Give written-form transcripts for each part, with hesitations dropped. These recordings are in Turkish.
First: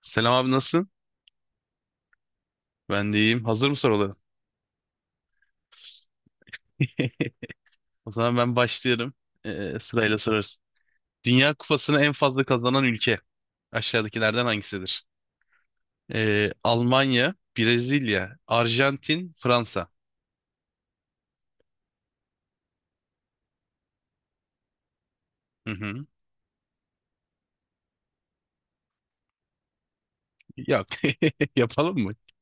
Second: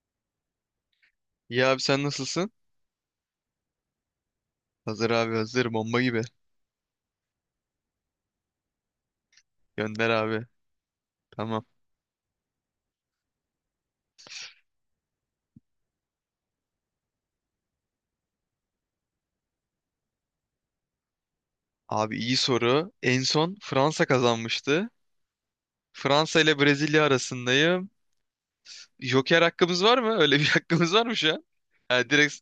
Selam abi, nasılsın? İyi abi sen nasılsın? Ben de iyiyim. Hazır mı soruların? Hazır abi hazır bomba gibi. O zaman ben başlıyorum. Gönder Sırayla abi. sorarız. Dünya Tamam. Kupası'nı en fazla kazanan ülke aşağıdakilerden hangisidir? Almanya, Brezilya, Arjantin, Fransa. Abi iyi soru. En son Fransa kazanmıştı. Hı hı. Fransa ile Brezilya arasındayım. Joker hakkımız var mı? Öyle bir Yok. hakkımız var mı şu an? Yapalım Ha, mı? direkt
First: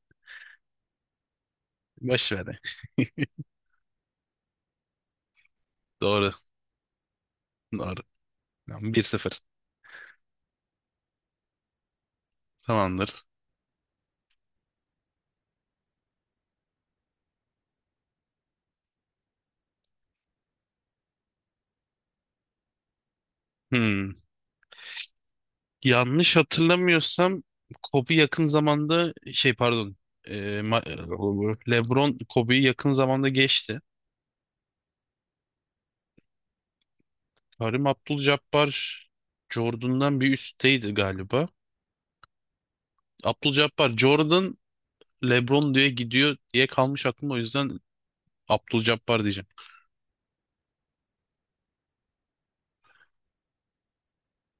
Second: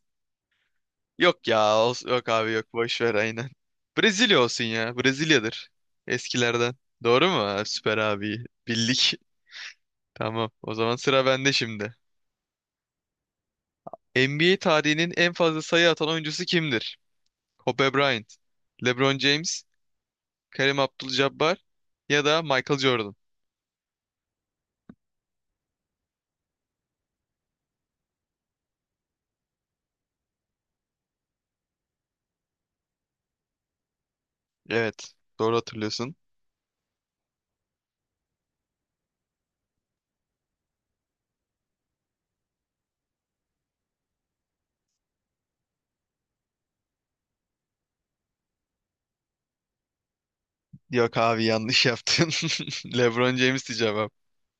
yok ya. Olsun. Yok Boş abi ver. yok. Boş ver aynen. Brezilya olsun ya. Brezilya'dır. Doğru. Eskilerden. Doğru mu? Ha, süper Doğru. abi. Tamam, Bildik. 1-0. Tamam. O zaman sıra bende şimdi. Tamamdır. NBA tarihinin en fazla sayı atan oyuncusu kimdir? Kobe Bryant, LeBron James, Kareem Abdul-Jabbar ya da Michael Jordan. Hmm. Yanlış hatırlamıyorsam Kobe yakın zamanda pardon. Ee, LeBron Kobe'yi yakın zamanda geçti. Evet, doğru hatırlıyorsun. Karim Abdul-Jabbar Jordan'dan bir üstteydi galiba. Abdul-Jabbar, Jordan, LeBron diye gidiyor diye kalmış aklımda, o yüzden Abdul-Jabbar diyeceğim. Yok abi yanlış yaptın. LeBron James'ti cevap.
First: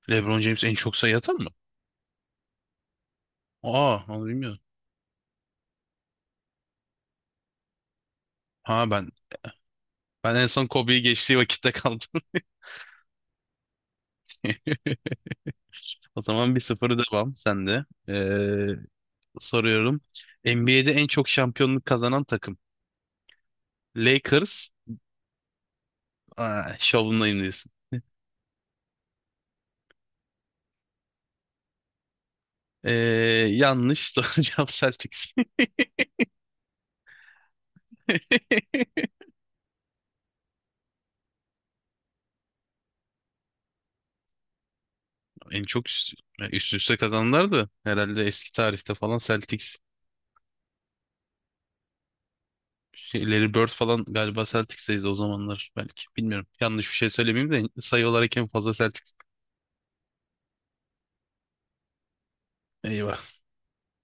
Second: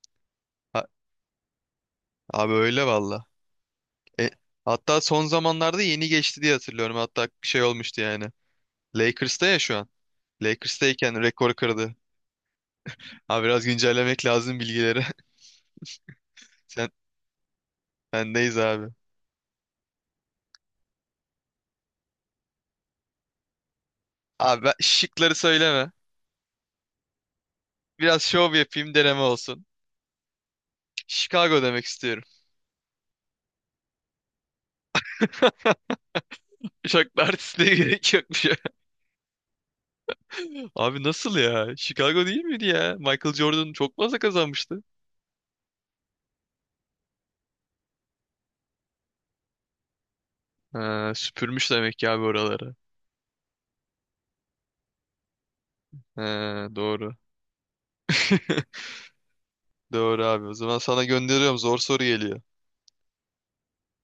LeBron James en Ha- çok sayı atan mı? abi öyle valla. Aa, onu E, bilmiyordum. hatta son zamanlarda yeni geçti diye hatırlıyorum. Hatta bir şey olmuştu yani. Ha ben Lakers'ta ya şu an. Ben en son Kobe'yi Lakers'tayken geçtiği rekor vakitte kırdı. kaldım. Abi biraz güncellemek lazım bilgileri. O zaman Sen 1-0, devam sende. bendeyiz abi. Soruyorum. NBA'de en çok şampiyonluk kazanan takım. Abi Lakers. Şıkları söyleme. Aa, şovundayım diyorsun. Biraz şov yapayım deneme olsun. Chicago demek istiyorum. Ee, Yanlış. Doğru cevap Celtics. Şaklar artistliğe gerek yok. Abi nasıl ya? Chicago değil miydi ya? Michael Jordan çok fazla kazanmıştı. En çok üst, Yani üst üste kazananlar da herhalde eski tarihte falan Celtics. Ha, süpürmüş demek ki abi oraları. Şey, Larry Bird falan galiba Celtics'teydi o zamanlar belki. Bilmiyorum. Ha, Yanlış bir şey doğru. söylemeyeyim de sayı olarak en fazla Celtics. Doğru abi. O zaman sana gönderiyorum. Zor soru geliyor. Eyvah.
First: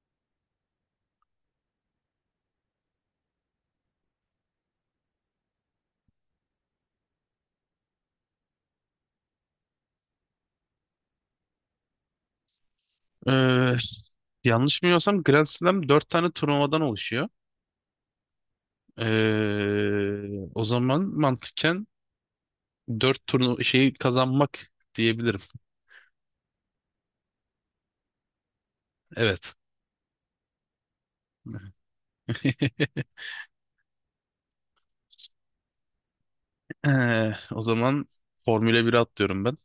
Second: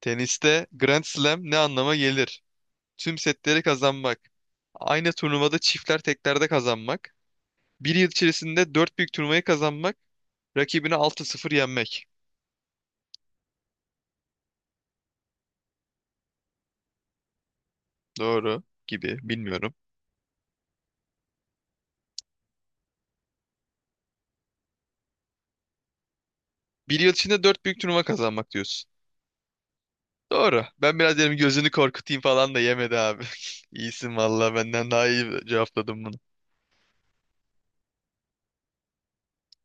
Teniste Grand Slam ne anlama gelir? Tüm setleri kazanmak. Aynı turnuvada çiftler teklerde kazanmak. Bir yıl içerisinde dört büyük turnuvayı kazanmak. Rakibini 6-0 yenmek. Ee, Yanlış bilmiyorsam Grand Slam 4 tane turnuvadan oluşuyor. Doğru gibi. Bilmiyorum. O zaman mantıken 4 şeyi kazanmak diyebilirim. Bir yıl içinde dört büyük turnuva kazanmak diyorsun. Evet. Doğru. Ben biraz dedim gözünü korkutayım falan da yemedi abi. İyisin valla benden daha iyi cevapladım bunu. O zaman Formula 1'e atlıyorum ben.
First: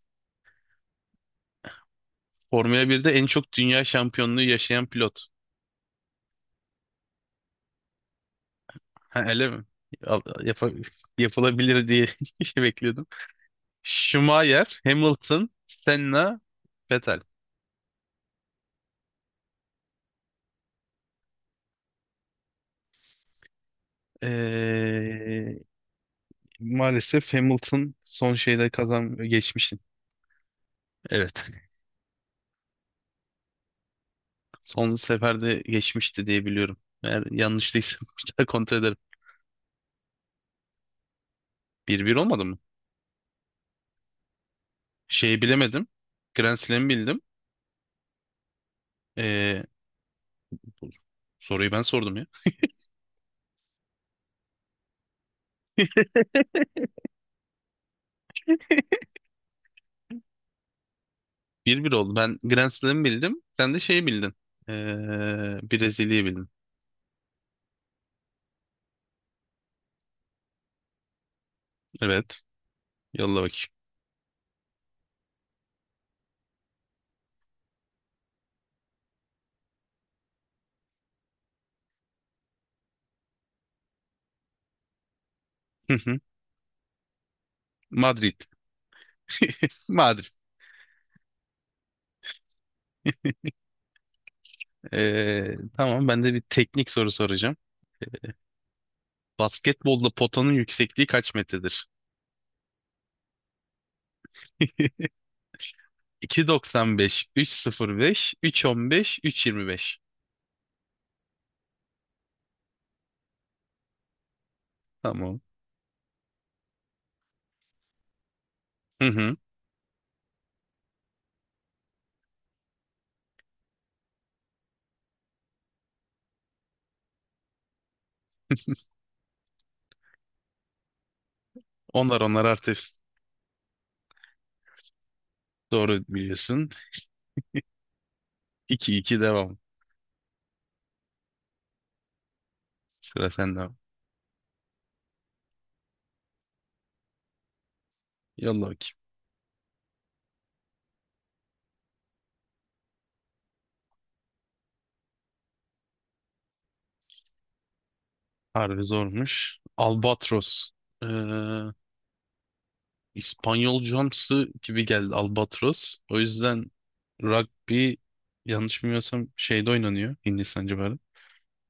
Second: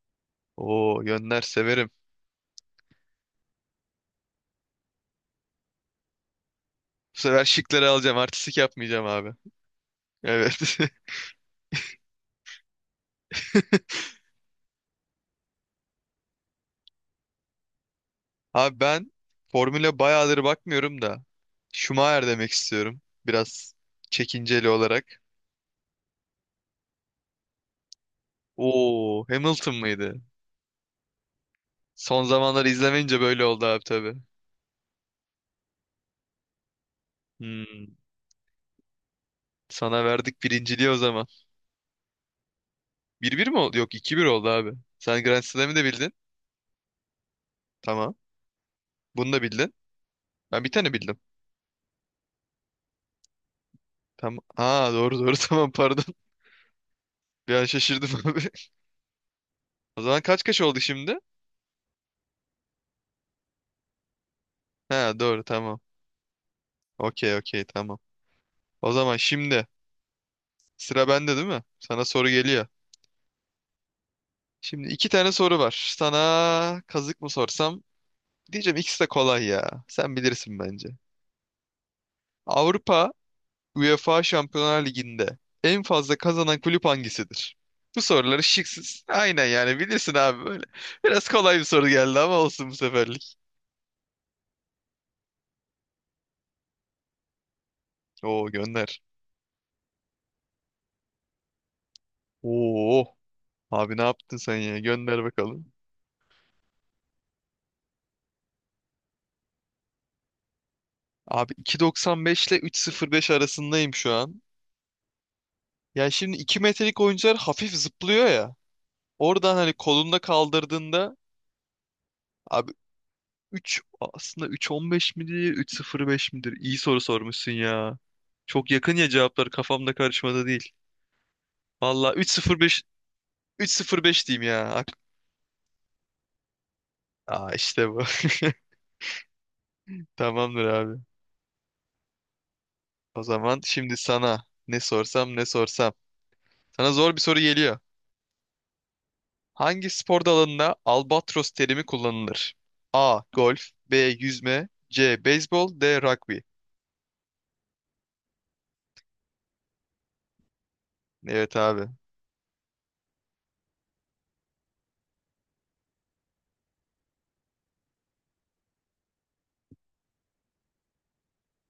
Oo yönler severim. Formula 1'de en çok dünya şampiyonluğu yaşayan pilot. Bu sefer şıkları alacağım. Artistik yapmayacağım Ha, abi. öyle mi? Al- Evet. yapa- Yapılabilir diye şey bekliyordum. Schumacher, Hamilton, Senna, Vettel. Abi ben formüle bayağıdır bakmıyorum da. Schumacher demek istiyorum. Biraz çekinceli olarak. Ee, Maalesef Hamilton son şeyde kazan Oo Hamilton geçmişti. mıydı? Evet. Son zamanları izlemeyince böyle oldu abi tabii. Son seferde geçmişti diye biliyorum. Eğer Hmm, yanlışlıysa bir daha kontrol ederim. sana verdik birinciliği o zaman. 1-1 olmadı mı? 1-1 mi oldu? Yok, 2-1 oldu abi. Sen Şeyi Grand Slam'ı da bilemedim. bildin. Grand Slam'ı bildim. Tamam. Bunu da Ee, bildin. Ben bir Bu tane bildim. soruyu ben sordum ya. Tamam. Aa, doğru doğru tamam pardon. Bir an şaşırdım abi. O zaman kaç kaç oldu şimdi? 1-1 oldu. Ben Grand Slam'ı bildim. Sen de şeyi bildin. Ee, Ha, doğru tamam. Brezilya'yı bildin. Okey okey tamam. O zaman şimdi sıra bende değil mi? Sana soru Evet. geliyor. Yolla bakayım. Şimdi iki tane soru var. Sana kazık mı sorsam? Diyeceğim ikisi de kolay ya. Sen bilirsin bence. Avrupa UEFA Şampiyonlar Ligi'nde en Hı fazla hı. kazanan kulüp hangisidir? Bu soruları Madrid. şıksız. Aynen yani bilirsin Madrid. abi böyle. Biraz kolay bir soru geldi ama olsun bu seferlik. Tamam, ben de bir teknik soru soracağım. Oo gönder. Basketbolda potanın yüksekliği kaç metredir? Oo. Abi ne yaptın sen ya? Gönder bakalım. 2.95, 3.05, 3.15, 3.25. Abi 2.95 ile 3.05 arasındayım şu an. Tamam. Yani şimdi 2 metrelik oyuncular hafif zıplıyor ya. Hı hı. Oradan hani kolunda kaldırdığında abi 3 aslında 3.15 midir 3.05 midir? İyi soru sormuşsun ya. Çok yakın ya cevaplar kafamda karışmadı değil. Valla Onlar artık 3.05 3.05 diyeyim ya. Doğru biliyorsun. Aa, işte bu. 2-2 devam. Tamamdır abi. O Sıra sende zaman abi. şimdi sana ne sorsam ne sorsam. Sana zor bir soru geliyor. Yolla bakayım. Hangi spor dalında albatros terimi kullanılır? A. Golf, B. Yüzme, C. Beyzbol, D. Rugby. Harbi zormuş. Albatros. Ee, Evet abi. İspanyolcamsı gibi geldi Albatros. O yüzden rugby, yanlış bilmiyorsam, şeyde oynanıyor, Hindistan civarı.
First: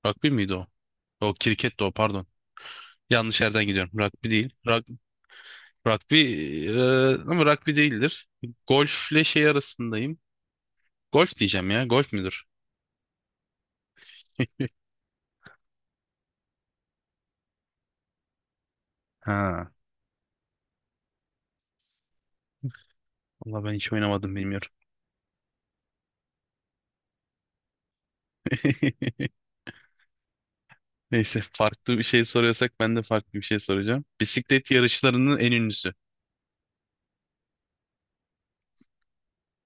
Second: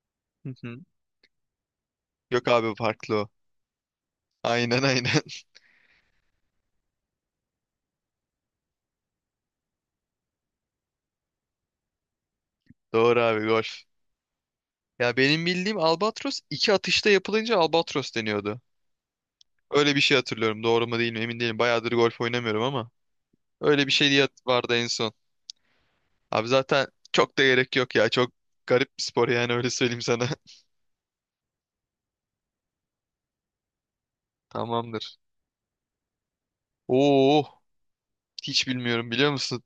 Rugby miydi Hı o? hı. O kriket de o, pardon. Yok abi, farklı o. Yanlış yerden gidiyorum. Rugby değil. Aynen Rug, aynen. rugby ama rugby değildir. Golfle şey arasındayım. Golf diyeceğim ya. Golf müdür? Doğru abi, golf. Ya benim bildiğim albatros iki atışta yapılınca albatros deniyordu. Ha. Öyle bir şey hatırlıyorum. Doğru mu değil mi emin değilim. Bayağıdır golf oynamıyorum ama. Valla ben Öyle hiç bir şey diye oynamadım, bilmiyorum. vardı en son. Abi zaten çok da gerek yok ya. Çok garip bir spor yani, öyle söyleyeyim sana. Neyse, farklı bir şey soruyorsak ben de farklı bir şey soracağım. Bisiklet Tamamdır. yarışlarının en ünlüsü. Oo, hiç bilmiyorum, biliyor musun?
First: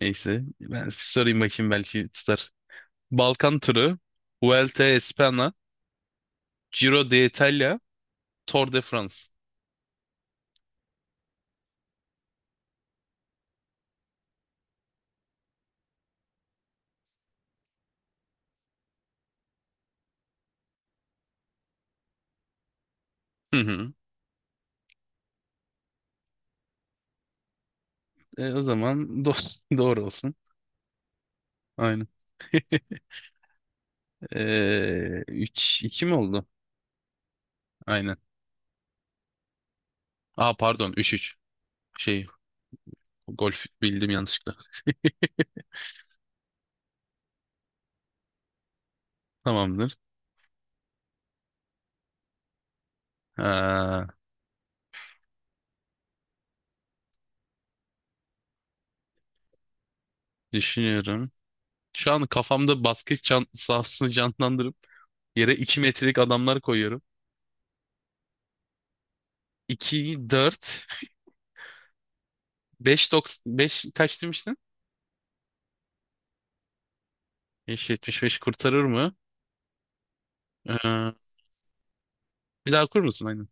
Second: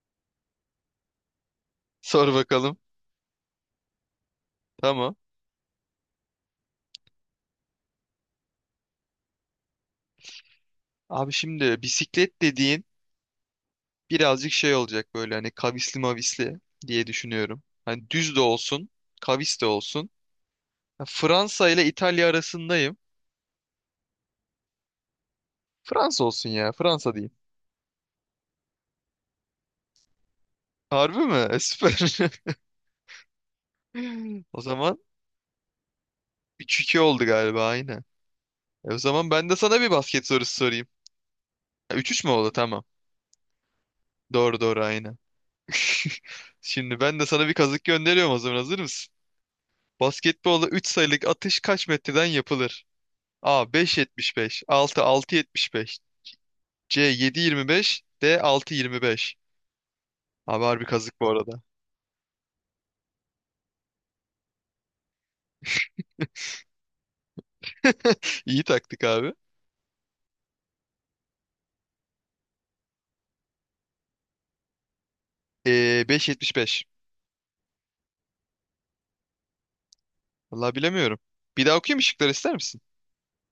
Neyse, ben sorayım bakayım, belki Sor tutar. bakalım. Balkan turu, Vuelta a Tamam. España, Giro d'Italia, Tour de France. Abi şimdi bisiklet dediğin birazcık şey olacak, böyle hani kavisli mavisli diye düşünüyorum. Hani düz de olsun, kavis de olsun. Ya Fransa ile İtalya arasındayım. Hı hı. Fransa olsun ya, Fransa diyeyim. O zaman doğru olsun. Harbi mi? Aynen. Süper. O zaman E, 3-2 mi oldu? 3-2 oldu galiba, aynen. Aynen. O zaman ben de sana bir basket Aa sorusu sorayım. pardon, 3-3. Ha, üç 3 Şey mü oldu? Tamam. Golf bildim yanlışlıkla. Doğru doğru aynen. Şimdi ben de sana bir kazık gönderiyorum, o zaman hazır mısın? Tamamdır. Basketbolda 3 sayılık atış kaç metreden yapılır? A Ha, 5.75, 6 6.75, C 7.25, D 6.25. Abi harbi kazık bu düşünüyorum. arada. Şu an kafamda basket can sahasını canlandırıp yere 2 metrelik adamlar koyuyorum. İyi taktik abi. 2, 4, 5, 5 kaç demiştin? Ee, 5.75. 5, 75 kurtarır mı? Vallahi Ee, bilemiyorum. Bir daha okuyayım mı şıkları, ister Bir misin? daha okur musun?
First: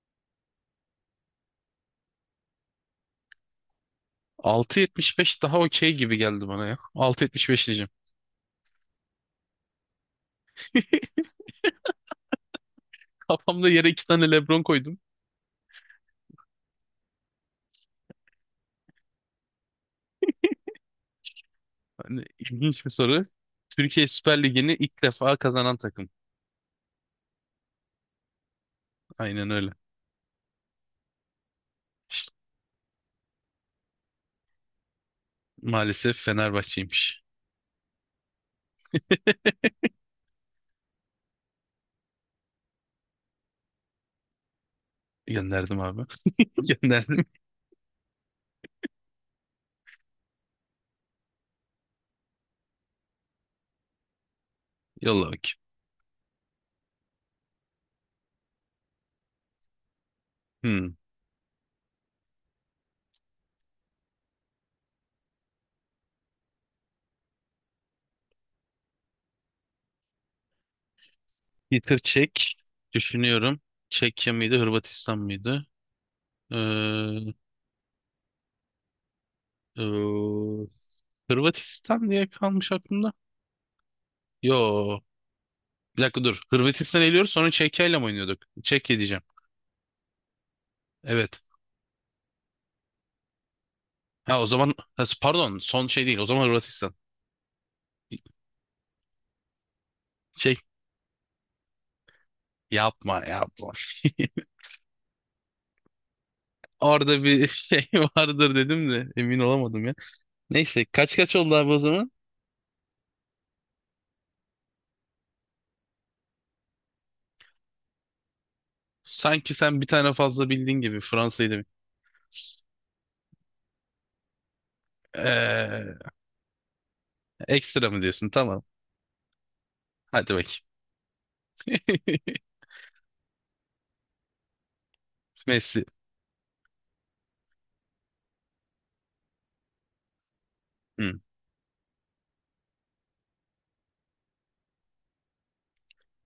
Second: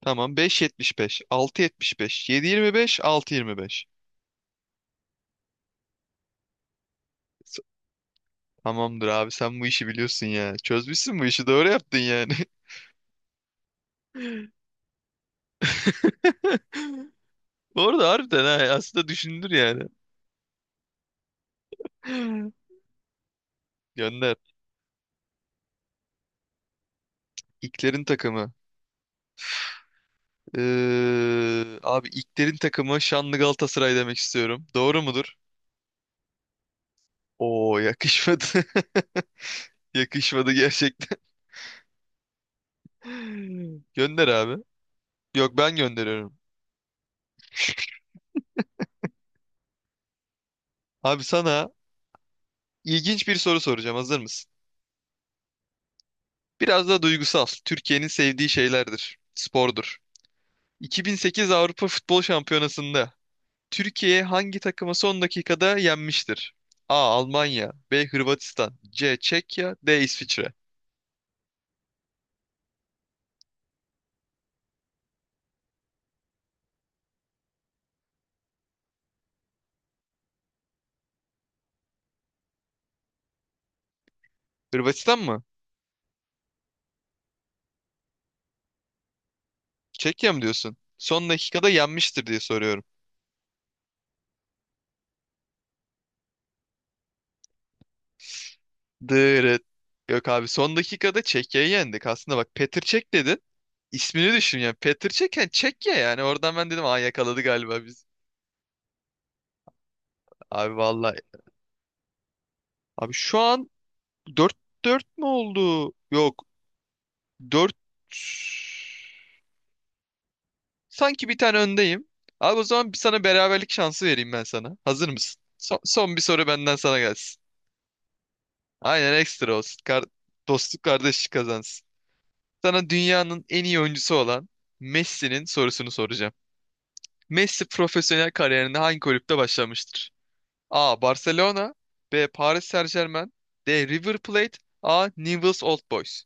Tamam, 5.75, 6.75, 7.25, 6.25. 6.75 daha okey gibi geldi bana ya. S- 6.75 diyeceğim. Tamamdır abi, sen bu işi biliyorsun ya. Çözmüşsün bu işi, doğru yaptın yani. Kafamda yere iki tane LeBron koydum. Bu arada harbiden ha, aslında düşündür yani. Hani ilginç bir soru. Türkiye Gönder. Süper Ligi'ni ilk defa kazanan takım. İlklerin takımı. Aynen öyle. Abi İlkler'in takımı Şanlı Galatasaray demek istiyorum. Doğru mudur? Maalesef Fenerbahçe'ymiş. Oo, yakışmadı. Yakışmadı gerçekten. Gönder abi. Yok, ben Gönderdim abi. gönderiyorum. Gönderdim. Abi sana ilginç bir soru soracağım. Hazır mısın? Yolla bakayım. Biraz da duygusal. Türkiye'nin sevdiği şeylerdir. Spordur. Hmm. 2008 Avrupa Futbol Şampiyonası'nda Türkiye hangi takımı son dakikada yenmiştir? A. Almanya, B. Hırvatistan, C. Çekya, D. İsviçre. Peter Çek. Düşünüyorum. Çekya mıydı, Hırvatistan mıydı? Ee, ee, Hırvatistan diye kalmış aklımda. Yo. Hırvatistan mı? Bir dakika dur. Hırvatistan eliyoruz, sonra Çekya'yla mı oynuyorduk? Çekya diyeceğim. Çekya mı diyorsun? Son Evet. dakikada yenmiştir diye soruyorum. Ha o zaman, ha pardon, son şey değil, o zaman Hırvatistan. Dırıt. Yok abi, Şey son dakikada Çekya'yı yendik. Aslında bak, Petr Çek Yapma dedin. yapma. İsmini düşün yani. Petr Çek, yani Çekya yani. Oradan ben dedim, aa Orada yakaladı bir galiba şey biz. vardır dedim de emin olamadım ya. Abi Neyse kaç vallahi. kaç oldu abi o zaman? Abi şu an 4-4 mü oldu? Yok. Dört Sanki sen bir tane fazla bildiğin gibi, sanki bir Fransa'yı tane da… öndeyim. Abi o zaman bir sana beraberlik şansı vereyim ben sana. Hazır mısın? Son, Ee, son bir soru benden sana gelsin. Ekstra mı diyorsun? Tamam. Aynen, ekstra olsun. Kar- Hadi bakayım. dostluk kardeşlik kazansın. Sana dünyanın en iyi oyuncusu olan Messi'nin Messi. sorusunu soracağım. Messi profesyonel kariyerinde hangi kulüpte başlamıştır? A. Hı. Barcelona, B. Paris Saint-Germain, D. River Plate, A. Newell's Old Boys.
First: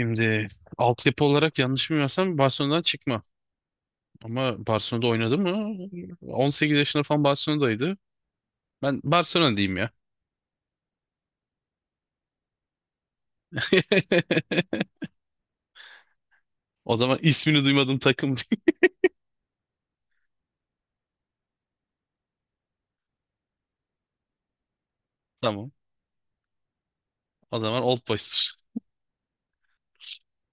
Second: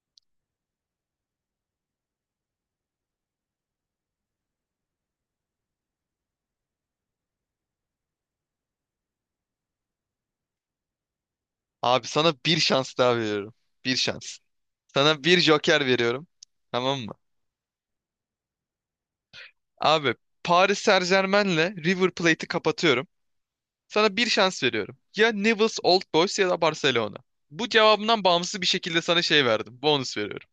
Şimdi altyapı olarak yanlış bilmiyorsam Barcelona'dan çıkma. Ama Barcelona'da oynadı mı? 18 yaşında falan Barcelona'daydı. Ben Barcelona diyeyim ya. Abi sana bir şans daha veriyorum. Bir şans. Sana bir joker veriyorum. O Tamam mı? zaman ismini duymadığım takım değil. Abi Paris Saint-Germain'le River Plate'i kapatıyorum. Sana bir şans veriyorum. Ya Tamam. Newell's Old Boys ya da Barcelona. O Bu zaman Old cevabından Boys'tur. bağımsız bir şekilde sana şey verdim. Bonus veriyorum.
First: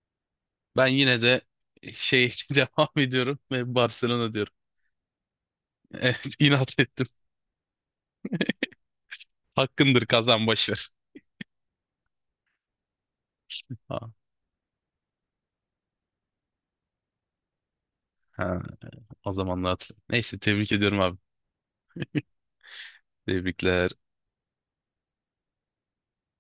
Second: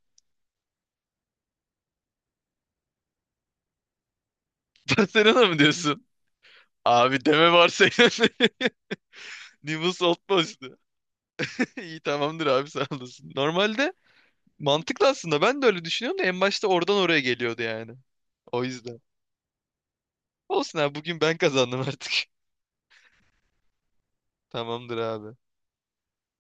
Ben yine de şey devam ediyorum ve Barcelona diyorum. Barcelona mı diyorsun? Evet, inat ettim. Abi deme varsayılan Nimbus Hakkındır, kazan, boş Oldmost'u. ver. İyi, tamamdır abi, sağ olasın. Normalde Ha, mantıklı, aslında ben de öyle düşünüyorum da, en başta oradan oraya geliyordu yani. ha, O yüzden. o zamanlar hatırlıyorum. Neyse, tebrik Olsun abi, ediyorum abi. bugün ben kazandım artık. Tebrikler. Tamamdır abi.